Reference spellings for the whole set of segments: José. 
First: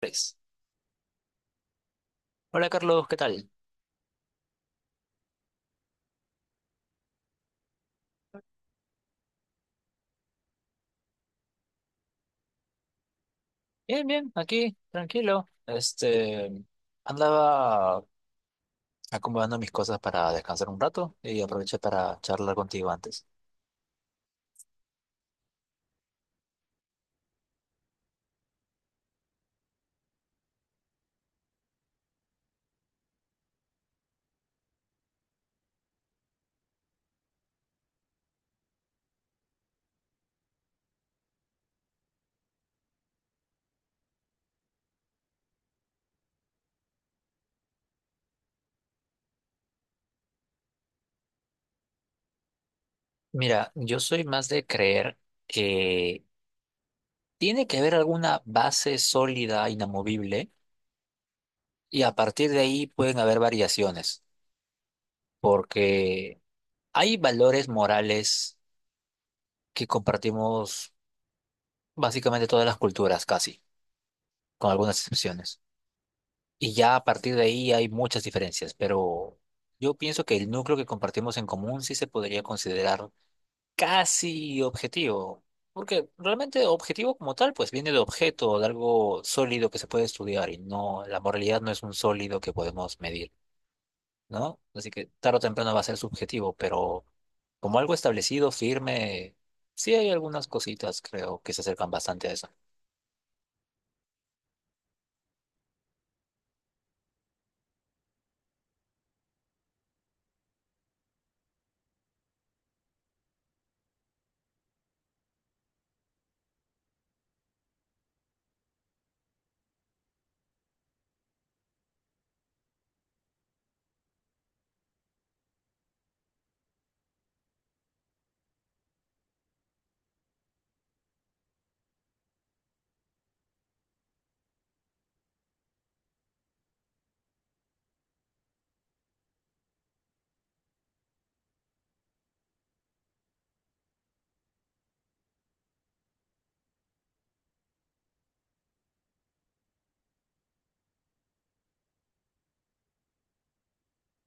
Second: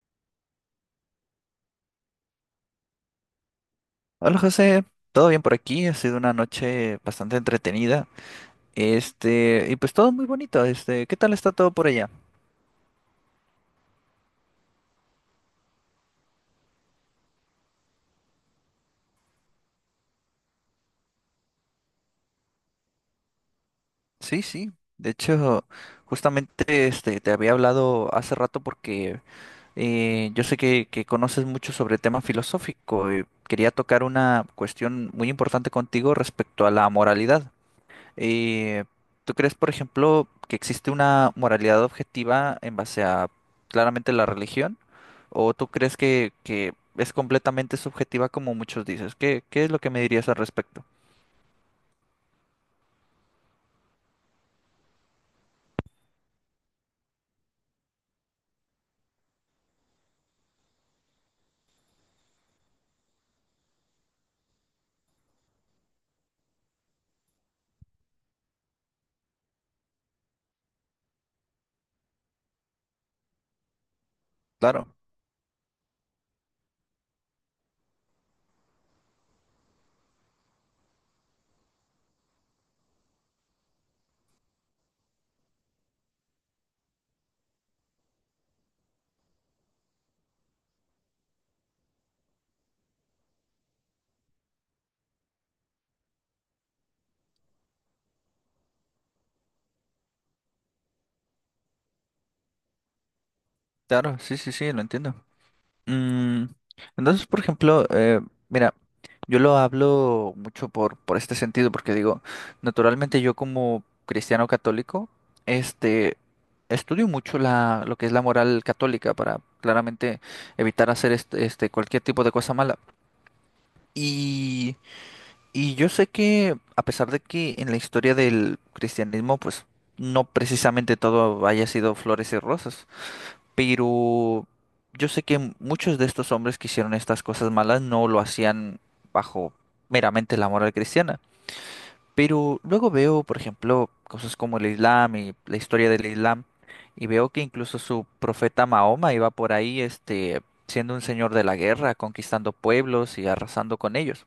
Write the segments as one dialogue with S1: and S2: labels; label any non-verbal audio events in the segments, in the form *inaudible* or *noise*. S1: Tres. Hola Carlos, ¿qué tal?
S2: Hola José, todo bien por aquí, ha sido una noche bastante entretenida. Y pues todo muy bonito. ¿Qué tal está todo por allá?
S1: Bien, bien, aquí, tranquilo. Andaba acomodando mis cosas para descansar un rato y aproveché para charlar contigo antes.
S2: Sí, sí. De hecho, justamente te había hablado hace rato porque yo sé que conoces mucho sobre tema filosófico y quería tocar una cuestión muy importante contigo respecto a la moralidad. Eh, ¿Tú crees, por ejemplo, que existe una moralidad objetiva en base a claramente la religión? ¿O tú crees que es completamente subjetiva como muchos dices? ¿Qué es lo que me dirías al respecto?
S1: Mira, yo soy más de creer que tiene que haber alguna base sólida, inamovible, y a partir de ahí pueden haber variaciones, porque hay valores morales que compartimos básicamente todas las culturas, casi, con algunas
S2: Claro,
S1: excepciones. Y ya a partir de ahí hay muchas diferencias, pero yo pienso que el núcleo que compartimos en común sí se podría considerar casi objetivo, porque realmente objetivo como tal pues viene de objeto, de algo sólido que se puede estudiar y no, la moralidad no es un sólido que podemos medir, ¿no? Así que tarde o temprano va a ser subjetivo, pero como algo establecido, firme, sí hay algunas cositas creo que se acercan bastante a eso.
S2: claro, sí, sí, sí, lo entiendo. Mm, entonces, por ejemplo, mira, yo lo hablo mucho por este sentido, porque digo, naturalmente yo como cristiano católico, este, estudio mucho lo que es la moral católica para claramente evitar hacer cualquier tipo de cosa mala. Y, y yo sé que, a pesar de que en la historia del cristianismo, pues, no precisamente todo haya sido flores y rosas. Pero yo sé que muchos de estos hombres que hicieron estas cosas malas no lo hacían bajo meramente la moral cristiana. Pero luego veo, por ejemplo, cosas como el Islam y la historia del Islam, y veo que incluso su profeta Mahoma iba por ahí, siendo un señor de la guerra, conquistando pueblos y arrasando con ellos.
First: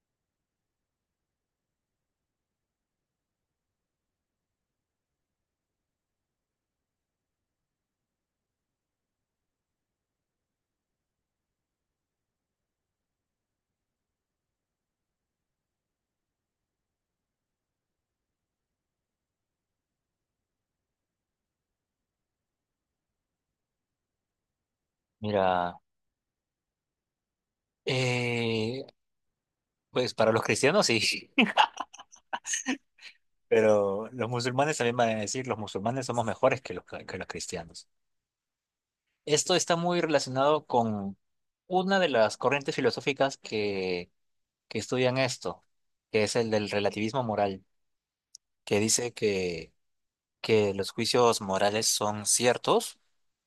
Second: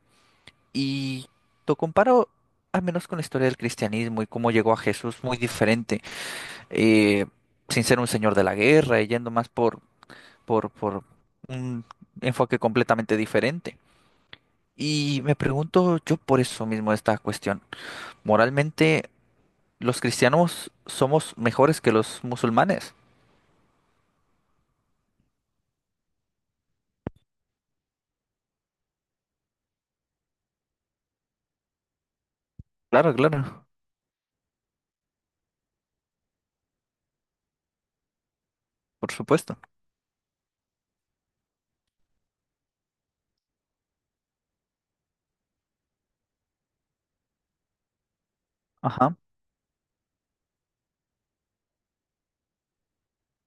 S2: Y lo comparo al menos con la historia del cristianismo y cómo llegó a Jesús muy diferente, eh, sin ser un señor de la guerra, y yendo más por un enfoque completamente diferente. Y me pregunto yo por eso mismo esta cuestión. Moralmente, ¿los cristianos somos mejores que los musulmanes?
S1: Mira, eh, pues para los cristianos sí. *laughs*
S2: Claro, claro,
S1: Pero los musulmanes también van a decir, los musulmanes somos mejores que los cristianos.
S2: por
S1: Esto
S2: supuesto.
S1: está muy relacionado con una de las corrientes filosóficas que estudian esto, que es el del relativismo moral, que dice
S2: Ajá,
S1: que los juicios morales son ciertos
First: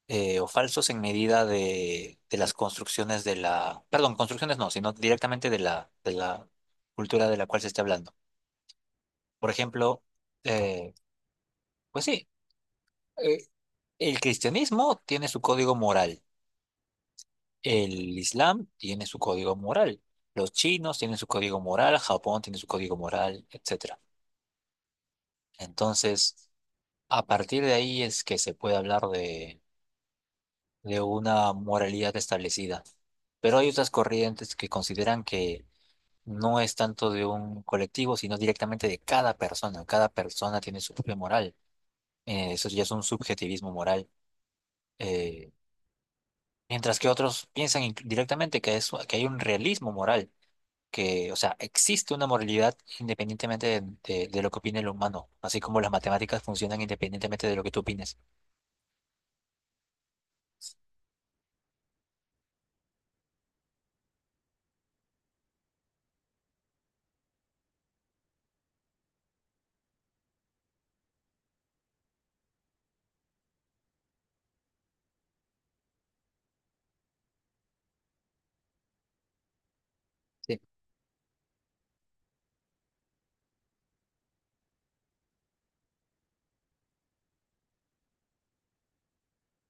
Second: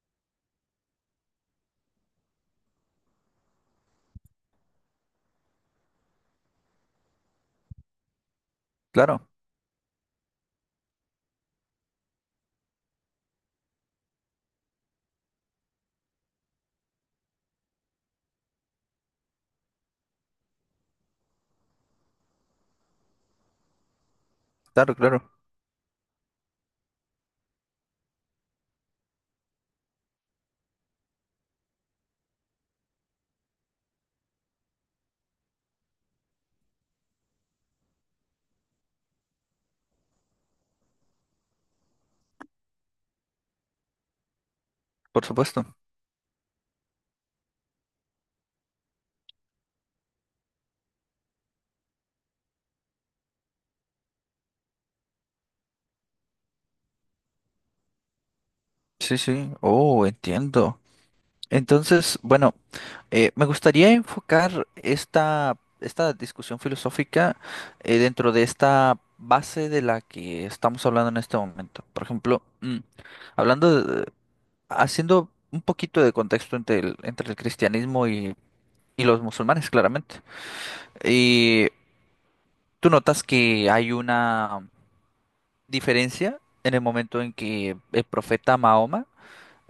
S1: o falsos en medida de las construcciones de la, perdón, construcciones no, sino directamente de la cultura de la cual se esté hablando.
S2: claro,
S1: Por ejemplo, eh, pues sí. eh, El cristianismo tiene su código moral, el islam tiene su código moral, los chinos tienen su código moral, Japón tiene su código moral, etcétera.
S2: claro, claro,
S1: Entonces, a partir de ahí es que se puede hablar de una moralidad establecida. Pero hay otras corrientes que consideran que no es tanto de un colectivo, sino directamente de cada persona. Cada persona tiene su propia moral. Eso ya es un subjetivismo moral.
S2: por
S1: Eh,
S2: supuesto.
S1: Mientras que otros piensan directamente que hay un realismo moral, que, o sea, existe una moralidad independientemente de lo que opine el humano, así como las matemáticas funcionan independientemente de lo que tú opines.
S2: Sí, sí, oh, entiendo. Entonces, bueno. Me gustaría enfocar esta discusión filosófica dentro de esta base de la que estamos hablando en este momento. Por ejemplo, hablando de- haciendo un poquito de contexto entre entre el cristianismo y los musulmanes, claramente.
S1: Sí,
S2: Y tú notas que hay una diferencia en el momento en que el profeta Mahoma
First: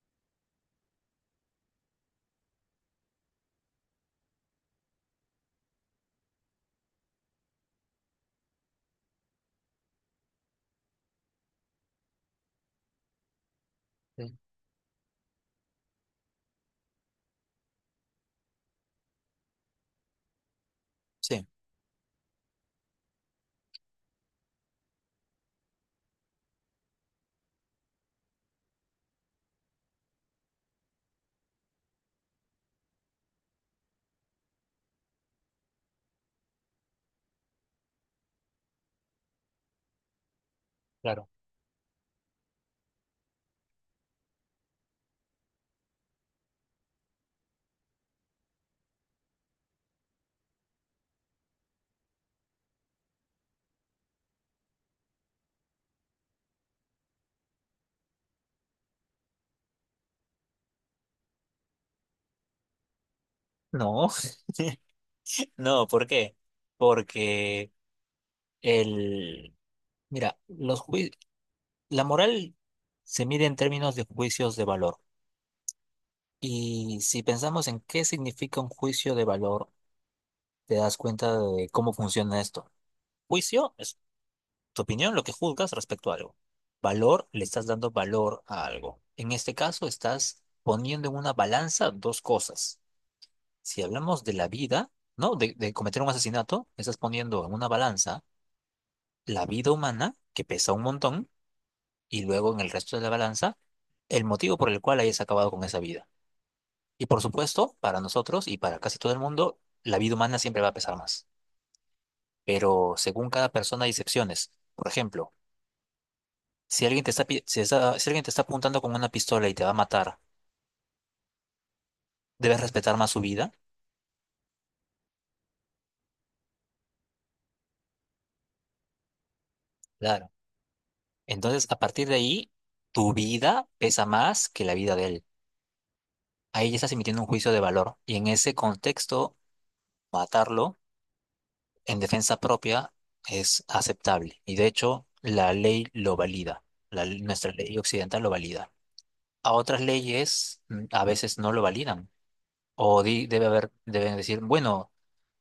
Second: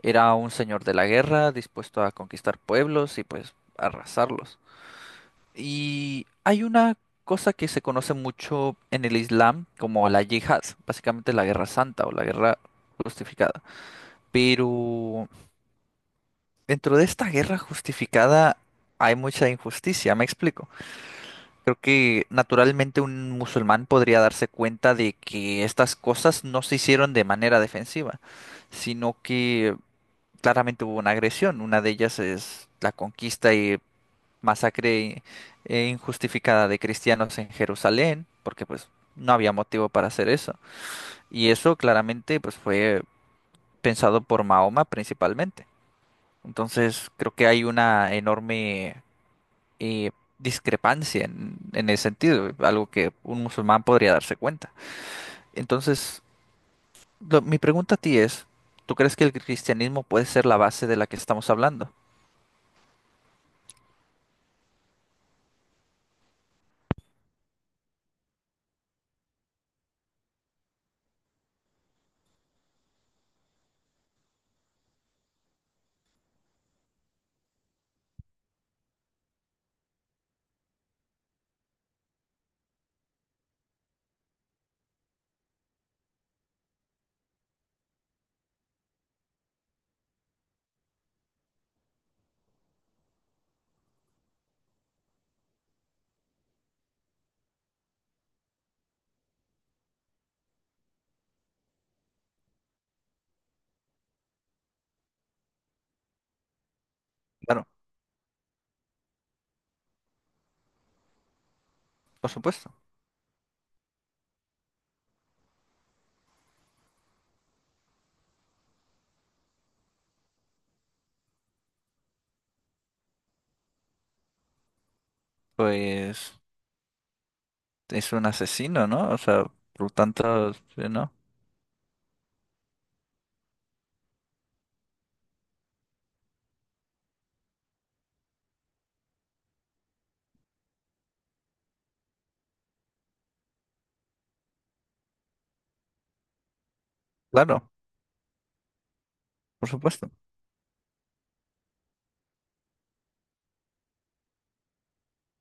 S2: era un señor de la guerra, dispuesto a conquistar pueblos y pues arrasarlos. Y hay una cosa que se conoce mucho en el Islam como la yihad, básicamente la guerra santa o la guerra justificada.
S1: sí,
S2: Pero dentro de esta guerra justificada hay mucha injusticia, me explico.
S1: sí.
S2: Creo que naturalmente un musulmán podría darse cuenta de que estas cosas no se hicieron de manera defensiva, sino que claramente hubo una agresión. Una de ellas es la conquista y masacre injustificada de cristianos en Jerusalén, porque pues no había motivo para hacer eso. Y eso claramente pues fue pensado por Mahoma principalmente. Entonces creo que hay una enorme eh, discrepancia en ese sentido, algo que un musulmán podría darse cuenta. Entonces, mi pregunta a ti es, ¿tú crees que el cristianismo puede ser la base de la que estamos hablando?
S1: No, *laughs* no, ¿por qué? Porque el, mira, la moral se mide en términos de juicios de valor. Y si pensamos en qué significa un juicio de valor, te das cuenta de cómo funciona esto. Juicio es tu opinión, lo que juzgas respecto a algo. Valor, le estás dando valor a algo. En este caso, estás poniendo en una balanza dos cosas. Si hablamos de la vida, ¿no? De cometer un asesinato, estás poniendo en una balanza la vida humana, que pesa un montón, y luego en el resto de la balanza, el motivo por el cual hayas acabado con esa vida. Y por
S2: Claro,
S1: supuesto, para nosotros y para casi todo el mundo, la vida humana siempre va a pesar más.
S2: por supuesto.
S1: Pero según cada persona hay excepciones. Por ejemplo, si alguien te está, pi- si está- si alguien te está apuntando con una pistola y te va a matar, debes respetar más su vida.
S2: Pues es un asesino, ¿no? O sea, por
S1: Claro.
S2: tanto, sí, ¿no?
S1: Entonces, a partir de ahí, tu vida pesa más que la vida de él. Ahí ya estás emitiendo un juicio de valor. Y en ese contexto, matarlo en defensa propia es aceptable. Y de hecho, la ley lo valida. Nuestra
S2: Claro,
S1: ley occidental lo valida. A
S2: por
S1: otras
S2: supuesto.
S1: leyes a veces no lo validan. Debe haber, deben decir, bueno.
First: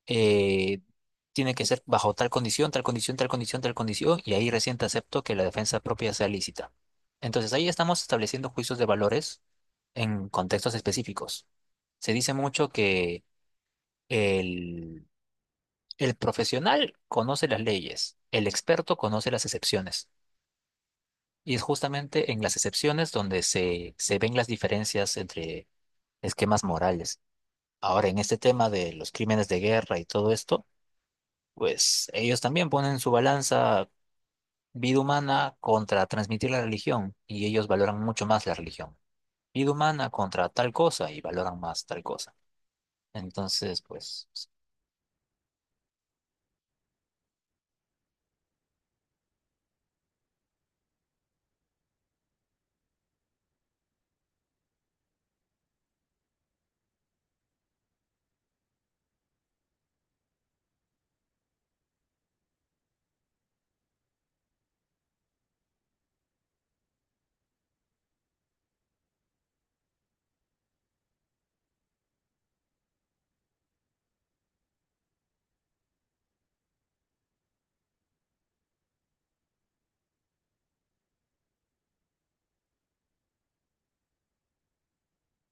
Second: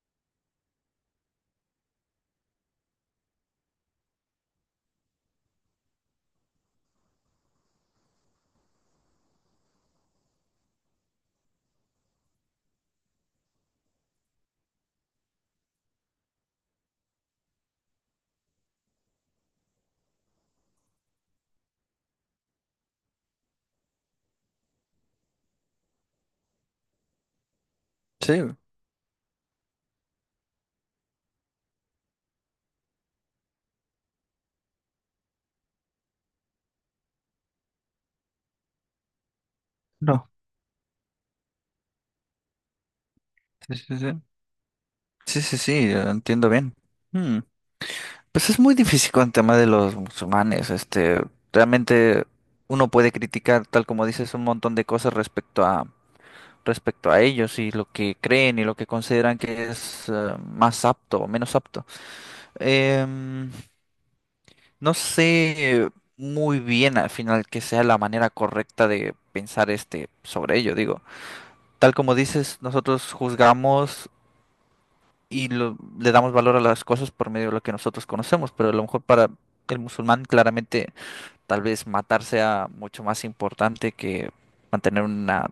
S1: eh, tiene que ser bajo tal condición, tal condición, tal condición, tal condición, y ahí recién te acepto que la defensa propia sea lícita. Entonces ahí estamos estableciendo juicios de valores en contextos específicos. Se dice mucho que el, el profesional conoce las leyes, el experto conoce las excepciones. Y es justamente en las excepciones donde se ven las diferencias entre esquemas morales. Ahora, en
S2: Sí,
S1: este tema de los crímenes de guerra y todo esto, pues ellos también ponen su balanza, vida humana contra transmitir la religión, y ellos valoran mucho más la religión. Vida humana
S2: no.
S1: contra tal cosa y valoran más tal cosa.
S2: Sí,
S1: Entonces,
S2: sí, sí.
S1: pues,
S2: Sí, sí, sí, entiendo bien. Hmm. Pues es muy difícil con el tema de los musulmanes. Realmente uno puede criticar, tal como dices, un montón de cosas respecto a ellos y lo que creen y lo que consideran que es más apto o menos apto. Em, No sé muy bien al final que sea la manera correcta de pensar sobre ello, digo. Tal como dices, nosotros juzgamos y le damos valor a las cosas por medio de lo que nosotros conocemos, pero a lo mejor para el musulmán claramente tal vez matar sea mucho más importante que mantener una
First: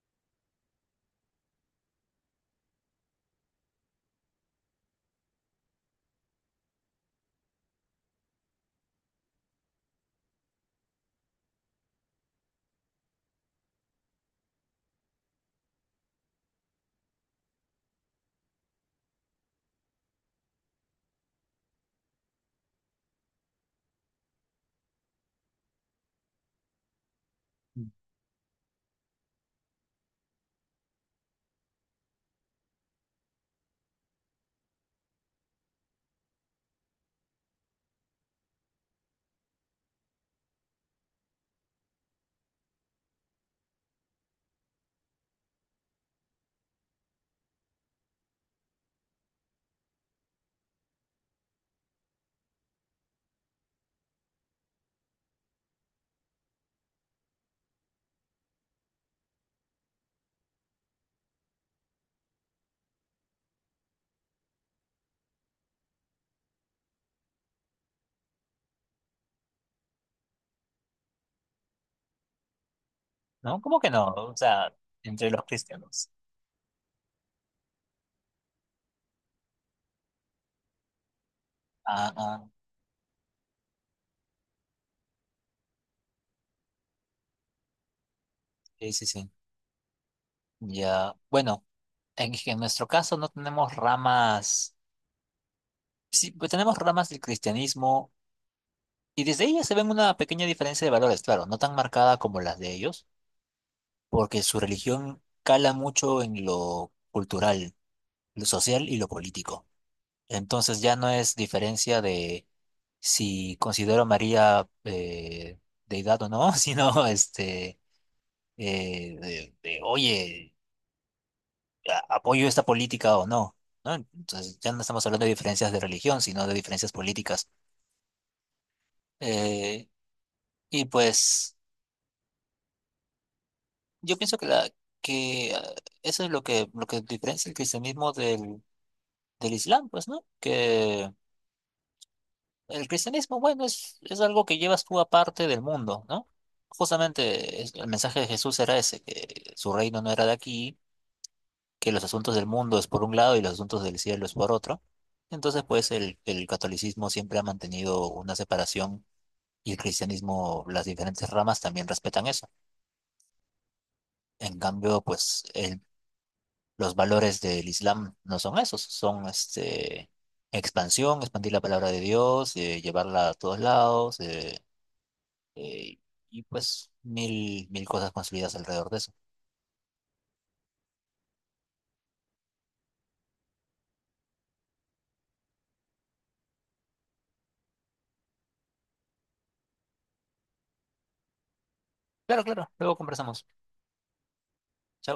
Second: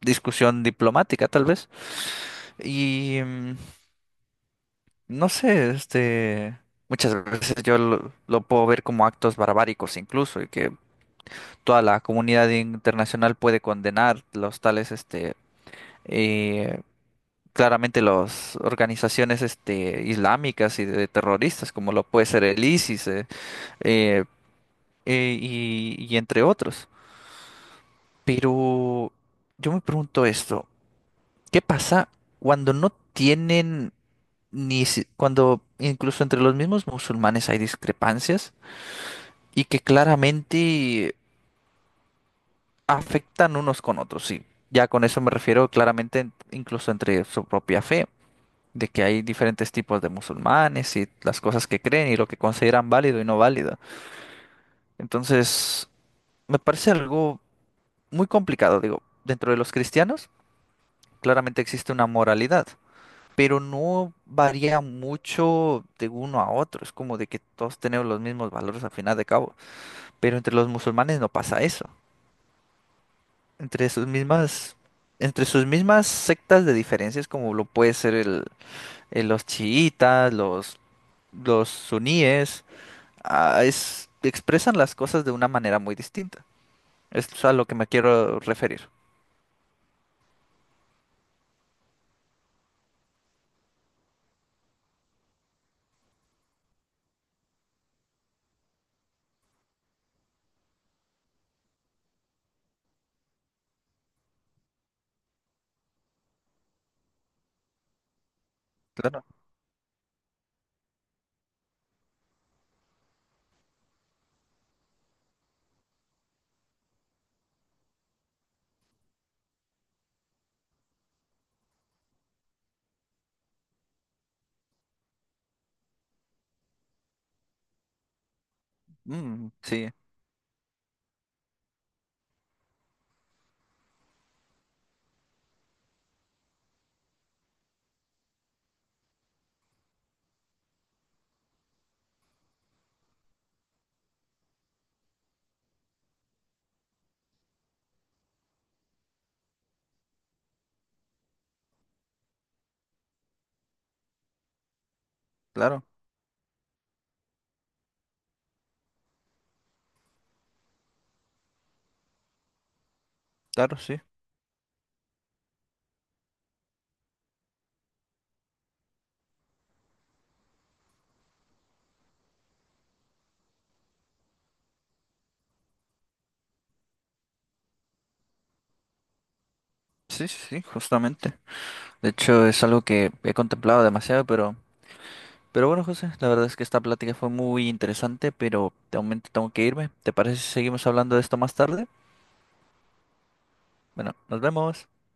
S2: discusión diplomática, tal vez. Y no sé, muchas veces yo lo puedo ver como actos barbáricos incluso, y que toda la comunidad internacional puede condenar los tales, eh, claramente las organizaciones, islámicas y de terroristas, como lo puede ser el ISIS, eh, y entre otros. Pero yo me pregunto esto, ¿qué pasa cuando no tienen ni si- cuando incluso entre los mismos musulmanes hay discrepancias y que claramente afectan unos con otros, sí. Ya con eso me refiero claramente incluso entre su propia fe, de que hay diferentes tipos de musulmanes y las cosas que creen y lo que consideran válido y no válido. Entonces, me parece algo muy complicado, digo, dentro de los cristianos claramente existe una moralidad, pero no varía mucho de uno a otro, es como de que todos tenemos los mismos valores al final de cabo, pero entre los musulmanes no pasa eso.
S1: ¿no? ¿Cómo que
S2: Entre
S1: no?
S2: sus
S1: O sea,
S2: mismas,
S1: entre los
S2: entre sus mismas
S1: cristianos.
S2: sectas de diferencias, como lo puede ser los chiitas, los
S1: Ah, ah,
S2: suníes, ah, expresan las cosas de una manera muy distinta. Es a lo que me quiero referir.
S1: sí, sí, sí. Ya, bueno, en nuestro caso no tenemos ramas, sí, pues tenemos ramas del cristianismo y desde ellas se ven una pequeña diferencia de valores, claro, no tan marcada como las de ellos porque su religión cala mucho en lo cultural, lo social y lo
S2: Claro.
S1: político. Entonces ya no es diferencia de si considero a María deidad o no, *laughs* sino oye, apoyo esta política o no, ¿no? Entonces ya no estamos hablando de diferencias de religión, sino de diferencias políticas.
S2: Mm,
S1: Eh,
S2: sí,
S1: y pues yo pienso que, la, que ah, eso es lo que diferencia el cristianismo del Islam, pues, ¿no? Que el cristianismo, bueno, es algo que llevas tú aparte del mundo, ¿no? Justamente el mensaje de Jesús era ese, que su reino no era de aquí, que los asuntos del mundo es por un lado y los asuntos del cielo es por otro. Entonces,
S2: claro,
S1: pues, el catolicismo siempre ha mantenido una separación y el cristianismo, las diferentes ramas también respetan eso.
S2: claro, sí.
S1: En cambio, pues, el los valores del Islam no son esos, son este, expansión, expandir la palabra de Dios, llevarla a todos lados, eh, y pues mil cosas consolidadas alrededor de eso.
S2: Sí, sí, sí, justamente. De hecho, es algo que he contemplado demasiado, pero bueno, José, la verdad es que esta plática fue muy interesante, pero de momento tengo que irme. ¿Te parece si seguimos hablando de esto más tarde?
S1: Claro, claro, luego conversamos.
S2: Bueno, nos vemos.
S1: Chao.